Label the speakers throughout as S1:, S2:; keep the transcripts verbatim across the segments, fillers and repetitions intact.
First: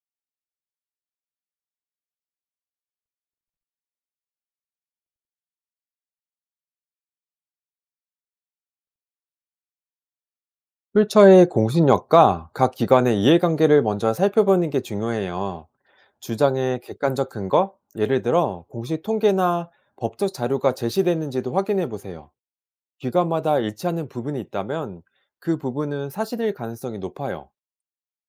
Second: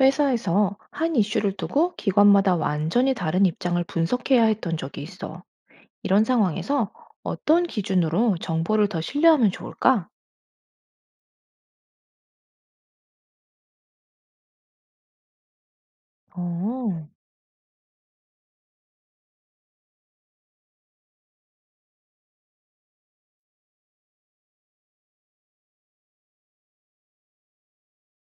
S1: 회사에서 한 이슈를 두고 기관마다 완전히 다른 입장을 분석해야 했던 적이 있어. 이런 상황에서 어떤 기준으로 정보를 더 신뢰하면 좋을까?
S2: 출처의 공신력과 각 기관의 이해관계를 먼저 살펴보는 게 중요해요. 주장의
S1: 어,
S2: 객관적 근거, 예를 들어 공식 통계나 법적 자료가 제시됐는지도 확인해 보세요. 기관마다 일치하는 부분이 있다면 그 부분은 사실일 가능성이 높아요.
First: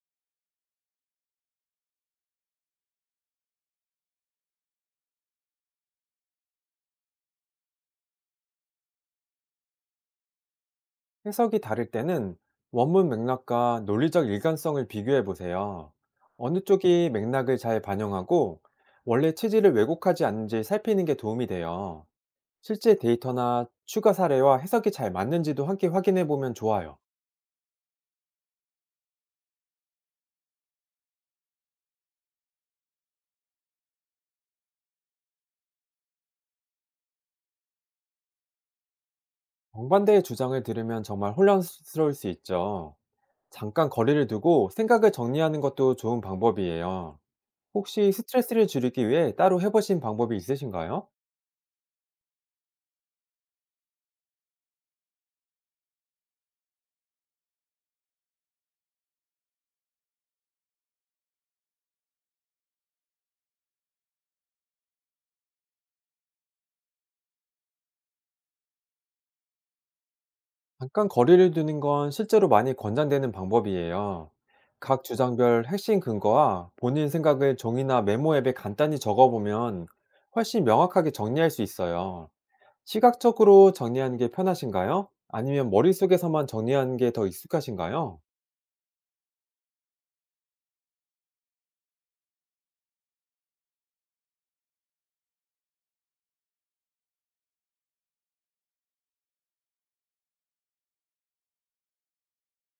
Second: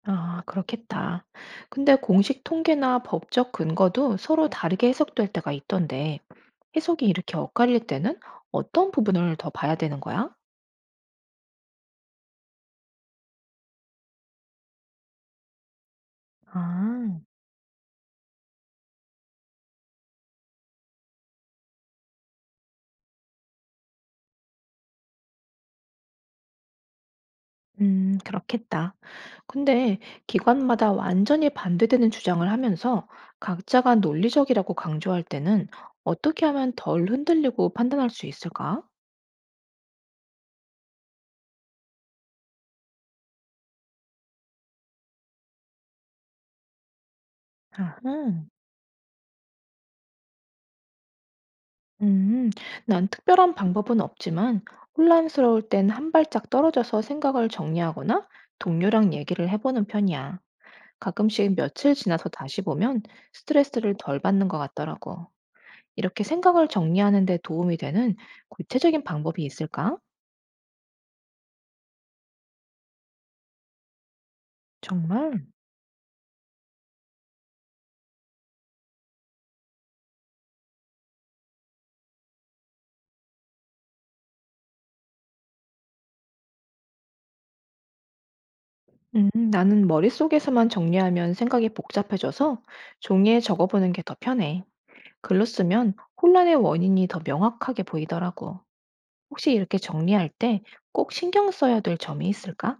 S1: 아, 그렇겠다. 근데 공식 통계나 법적 근거도 서로 다르게 해석될 때가 있던데, 해석이 이렇게 엇갈릴 때는 어떤 부분을 더 봐야 되는 거야?
S2: 해석이 다를 때는 원문 맥락과 논리적 일관성을 비교해 보세요. 어느 쪽이
S1: 아.
S2: 맥락을 잘 반영하고 원래 취지를 왜곡하지 않는지 살피는 게 도움이 돼요. 실제 데이터나 추가 사례와 해석이 잘 맞는지도 함께 확인해 보면 좋아요.
S1: 음, 그렇겠다. 근데 기관마다 완전히 반대되는 주장을 하면서 각자가 논리적이라고 강조할 때는 어떻게 하면 덜 흔들리고 판단할 수 있을까?
S2: 정반대의 주장을 들으면 정말 혼란스러울 수 있죠. 잠깐 거리를 두고 생각을 정리하는 것도 좋은 방법이에요. 혹시
S1: 아하.
S2: 스트레스를 줄이기 위해 따로 해보신 방법이 있으신가요?
S1: 음, 난 특별한 방법은 없지만 혼란스러울 땐 한 발짝 떨어져서 생각을 정리하거나 동료랑 얘기를 해보는 편이야. 가끔씩 며칠 지나서 다시 보면 스트레스를 덜 받는 것 같더라고. 이렇게 생각을 정리하는 데 도움이 되는 구체적인 방법이 있을까?
S2: 잠깐 거리를 두는 건 실제로 많이 권장되는 방법이에요. 각
S1: 정말?
S2: 주장별 핵심 근거와 본인 생각을 종이나 메모 앱에 간단히 적어보면 훨씬 명확하게 정리할 수 있어요. 시각적으로 정리하는 게 편하신가요? 아니면 머릿속에서만 정리하는 게 더 익숙하신가요?
S1: 음, 나는 머릿속에서만 정리하면 생각이 복잡해져서 종이에 적어보는 게 더 편해. 글로 쓰면 혼란의 원인이 더 명확하게 보이더라고. 혹시 이렇게 정리할 때 꼭 신경 써야 될 점이 있을까?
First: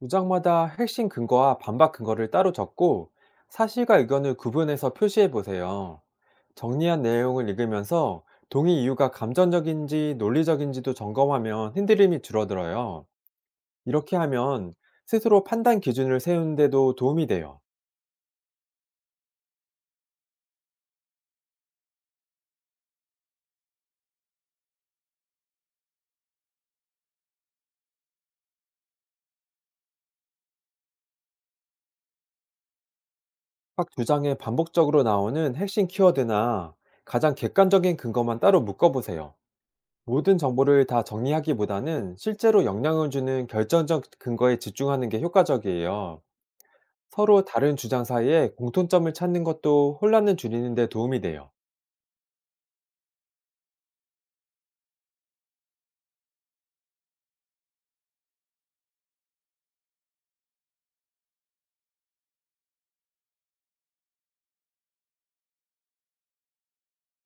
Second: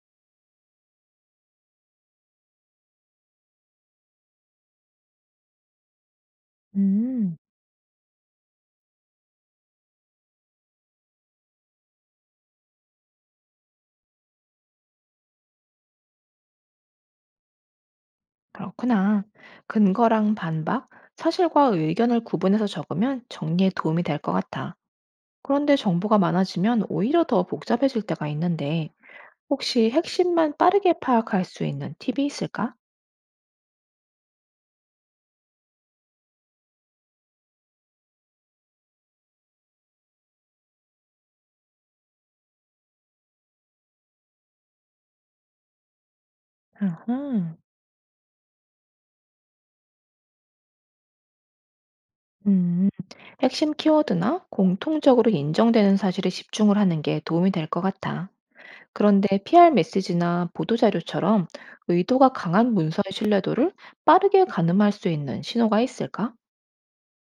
S2: 문장마다 핵심 근거와 반박 근거를 따로 적고 사실과 의견을 구분해서 표시해 보세요. 정리한
S1: 음,
S2: 내용을 읽으면서 동의 이유가 감정적인지 논리적인지도 점검하면 흔들림이 줄어들어요. 이렇게 하면 스스로 판단 기준을 세우는데도 도움이 돼요.
S1: 그렇구나. 근거랑 반박, 사실과 의견을 구분해서 적으면 정리에 도움이 될 것 같아. 그런데 정보가 많아지면 오히려 더 복잡해질 때가 있는데, 혹시 핵심만 빠르게 파악할 수 있는 팁이 있을까?
S2: 각 주장에 반복적으로 나오는 핵심 키워드나 가장 객관적인 근거만 따로 묶어보세요. 모든 정보를 다 정리하기보다는 실제로 영향을 주는 결정적 근거에 집중하는 게 효과적이에요. 서로
S1: 음
S2: 다른 주장 사이에 공통점을 찾는 것도 혼란을 줄이는 데 도움이 돼요.
S1: 음, 핵심 키워드나 공통적으로 인정되는 사실에 집중을 하는 게 도움이 될 것 같아. 그런데 피아르 메시지나 보도자료처럼 의도가 강한 문서의 신뢰도를 빠르게 가늠할 수 있는 신호가 있을까?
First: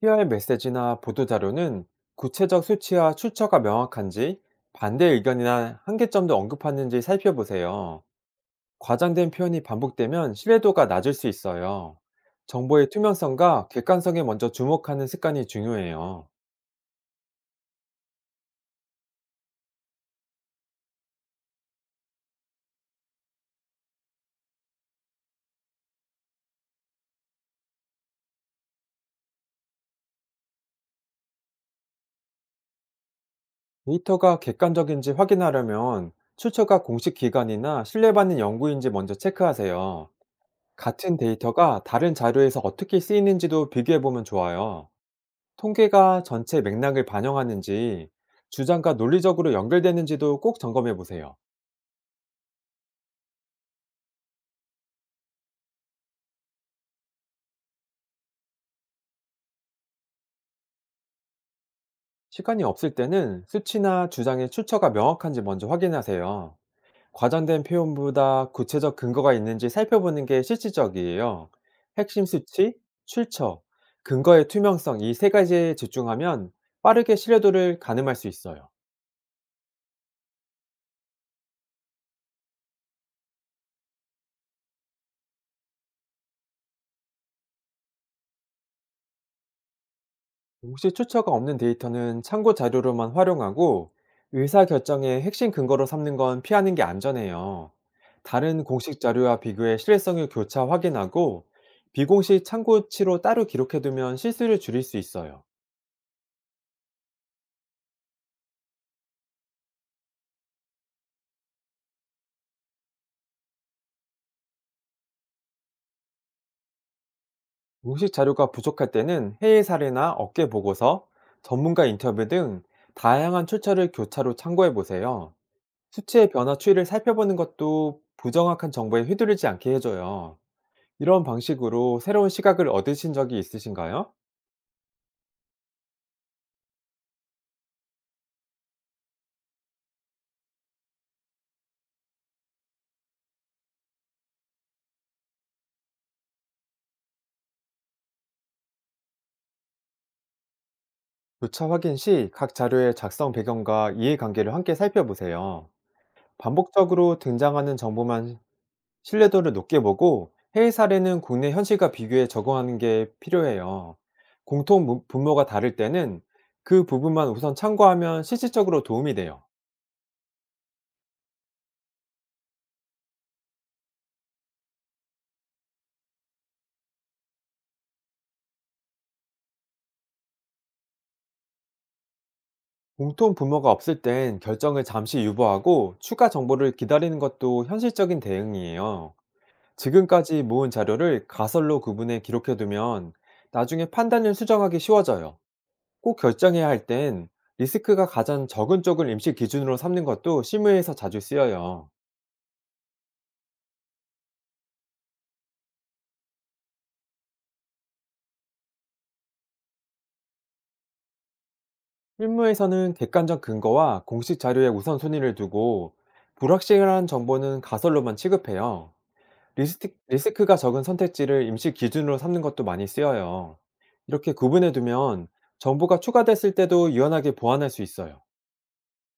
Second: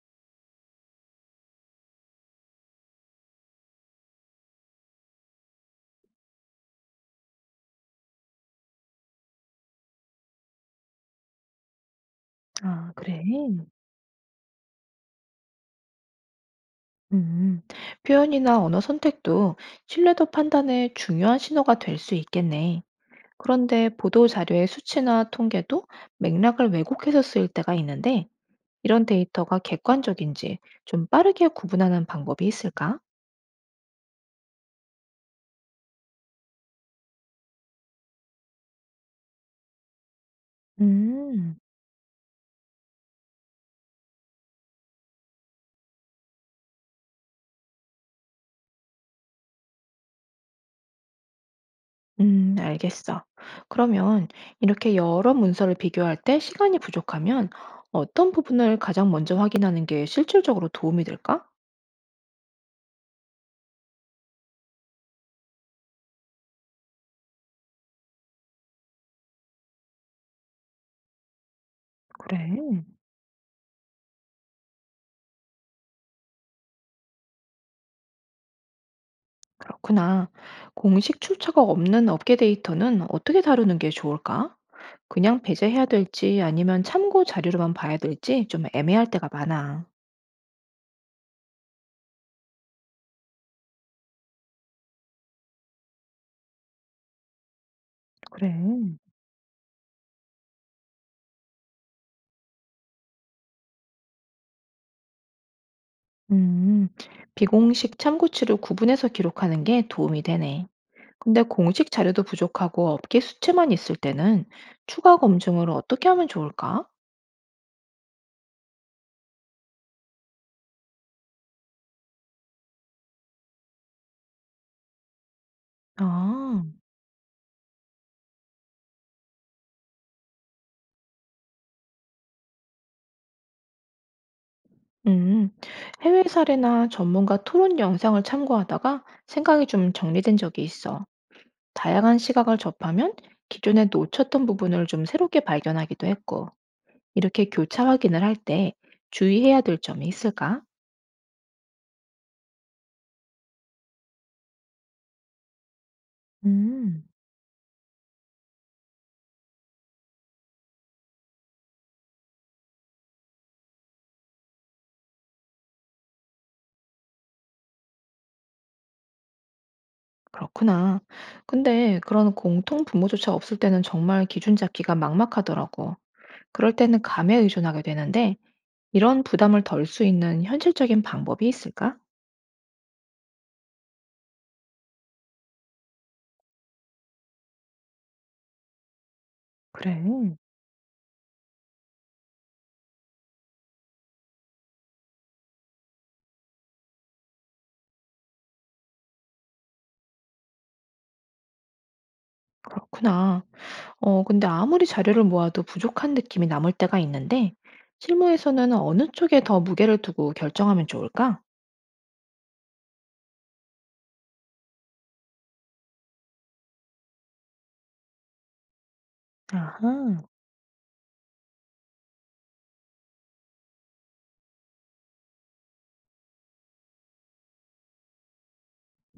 S2: 피알 메시지나 보도자료는 구체적 수치와 출처가 명확한지, 반대 의견이나 한계점도 언급하는지 살펴보세요. 과장된 표현이 반복되면 신뢰도가 낮을 수 있어요. 정보의
S1: 아, 그래.
S2: 투명성과 객관성에 먼저 주목하는 습관이 중요해요.
S1: 음, 표현이나 언어 선택도 신뢰도 판단에 중요한 신호가 될 수 있겠네. 그런데 보도 자료의 수치나 통계도 맥락을 왜곡해서 쓰일 때가 있는데 이런 데이터가 객관적인지 좀 빠르게 구분하는 방법이 있을까?
S2: 데이터가 객관적인지 확인하려면 출처가 공식 기관이나 신뢰받는 연구인지 먼저 체크하세요. 같은
S1: 음,
S2: 데이터가 다른 자료에서 어떻게 쓰이는지도 비교해보면 좋아요. 통계가 전체 맥락을 반영하는지, 주장과 논리적으로 연결되는지도 꼭 점검해보세요.
S1: 음, 알겠어. 그러면 이렇게 여러 문서를 비교할 때 시간이 부족하면 어떤 부분을 가장 먼저 확인하는 게 실질적으로 도움이 될까?
S2: 시간이 없을 때는 수치나 주장의 출처가 명확한지 먼저 확인하세요. 과장된 표현보다 구체적 근거가 있는지 살펴보는 게 실질적이에요. 핵심 수치,
S1: 그래.
S2: 출처, 근거의 투명성 이 세 가지에 집중하면 빠르게 신뢰도를 가늠할 수 있어요.
S1: 그렇구나. 공식 출처가 없는 업계 데이터는 어떻게 다루는 게 좋을까? 그냥 배제해야 될지 아니면 참고 자료로만 봐야 될지 좀 애매할 때가 많아.
S2: 혹시 출처가 없는 데이터는 참고 자료로만 활용하고 의사 결정의 핵심 근거로 삼는 건 피하는 게 안전해요.
S1: 그래.
S2: 다른 공식 자료와 비교해 신뢰성을 교차 확인하고 비공식 참고치로 따로 기록해두면 실수를 줄일 수 있어요.
S1: 음, 비공식 참고치를 구분해서 기록하는 게 도움이 되네. 근데 공식 자료도 부족하고 업계 수치만 있을 때는 추가 검증을 어떻게 하면 좋을까?
S2: 공식 자료가 부족할 때는 해외 사례나 업계 보고서, 전문가 인터뷰 등 다양한 출처를 교차로 참고해 보세요. 수치의 변화
S1: 아,
S2: 추이를 살펴보는 것도 부정확한 정보에 휘두르지 않게 해줘요. 이런 방식으로 새로운 시각을 얻으신 적이 있으신가요?
S1: 음, 해외 사례나 전문가 토론 영상을 참고하다가 생각이 좀 정리된 적이 있어. 다양한 시각을 접하면 기존에 놓쳤던 부분을 좀 새롭게 발견하기도 했고, 이렇게 교차 확인을 할 때 주의해야 될 점이 있을까?
S2: 교차 확인 시 각 자료의 작성 배경과 이해관계를 함께 살펴보세요.
S1: 음.
S2: 반복적으로 등장하는 정보만 신뢰도를 높게 보고 해외 사례는 국내 현실과 비교해 적용하는 게 필요해요. 공통 분- 분모가 다를 때는 그 부분만 우선 참고하면 실질적으로 도움이 돼요.
S1: 그렇구나. 근데 그런 공통 부모조차 없을 때는 정말 기준 잡기가 막막하더라고. 그럴 때는 감에 의존하게 되는데, 이런 부담을 덜 수 있는 현실적인 방법이 있을까?
S2: 공통 분모가 없을 땐 결정을 잠시 유보하고 추가 정보를 기다리는 것도 현실적인 대응이에요.
S1: 그래.
S2: 지금까지 모은 자료를 가설로 구분해 기록해두면 나중에 판단을 수정하기 쉬워져요. 꼭 결정해야 할 땐 리스크가 가장 적은 쪽을 임시 기준으로 삼는 것도 실무에서 자주 쓰여요.
S1: 그렇구나. 어, 근데 아무리 자료를 모아도 부족한 느낌이 남을 때가 있는데, 실무에서는 어느 쪽에 더 무게를 두고 결정하면 좋을까?
S2: 실무에서는 객관적 근거와 공식 자료에 우선순위를 두고 불확실한 정보는 가설로만 취급해요. 리스크,
S1: 아하.
S2: 리스크가 적은 선택지를 임시 기준으로 삼는 것도 많이 쓰여요. 이렇게 구분해 두면 정보가 추가됐을 때도 유연하게 보완할 수 있어요.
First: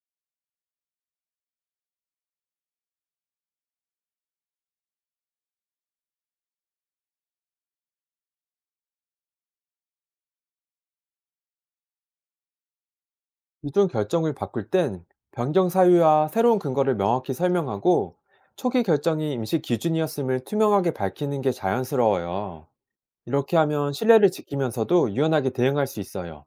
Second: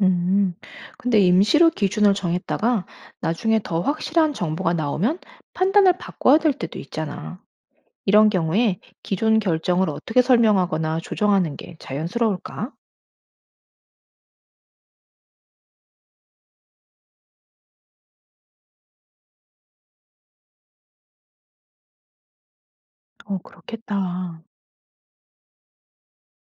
S1: 음, 근데 임시로 기준을 정했다가 나중에 더 확실한 정보가 나오면 판단을 바꿔야 될 때도 있잖아. 이런 경우에 기존 결정을 어떻게 설명하거나 조정하는 게 자연스러울까?
S2: 기존 결정을 바꿀 땐 변경 사유와 새로운 근거를 명확히 설명하고 초기 결정이 임시 기준이었음을 투명하게 밝히는 게 자연스러워요.
S1: 어,
S2: 이렇게 하면 신뢰를
S1: 그렇겠다.
S2: 지키면서도 유연하게 대응할 수 있어요.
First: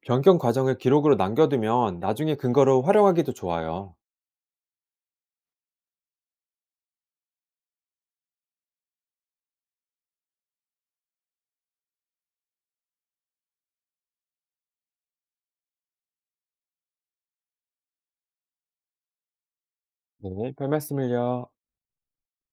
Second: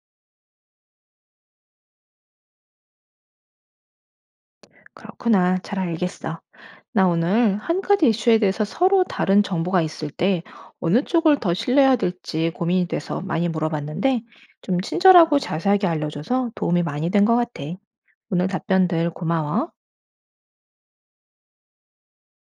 S2: 변경 과정을 기록으로 남겨두면 나중에 근거로 활용하기도 좋아요.
S1: 그렇구나. 잘 알겠어. 나 오늘 한 가지 이슈에 대해서 서로 다른 정보가 있을 때 어느 쪽을 더 신뢰해야 될지 고민이 돼서 많이 물어봤는데 좀 친절하고 자세하게 알려줘서 도움이 많이 된 것 같아. 오늘 답변들 고마워.
S2: 네, 별 말씀을요.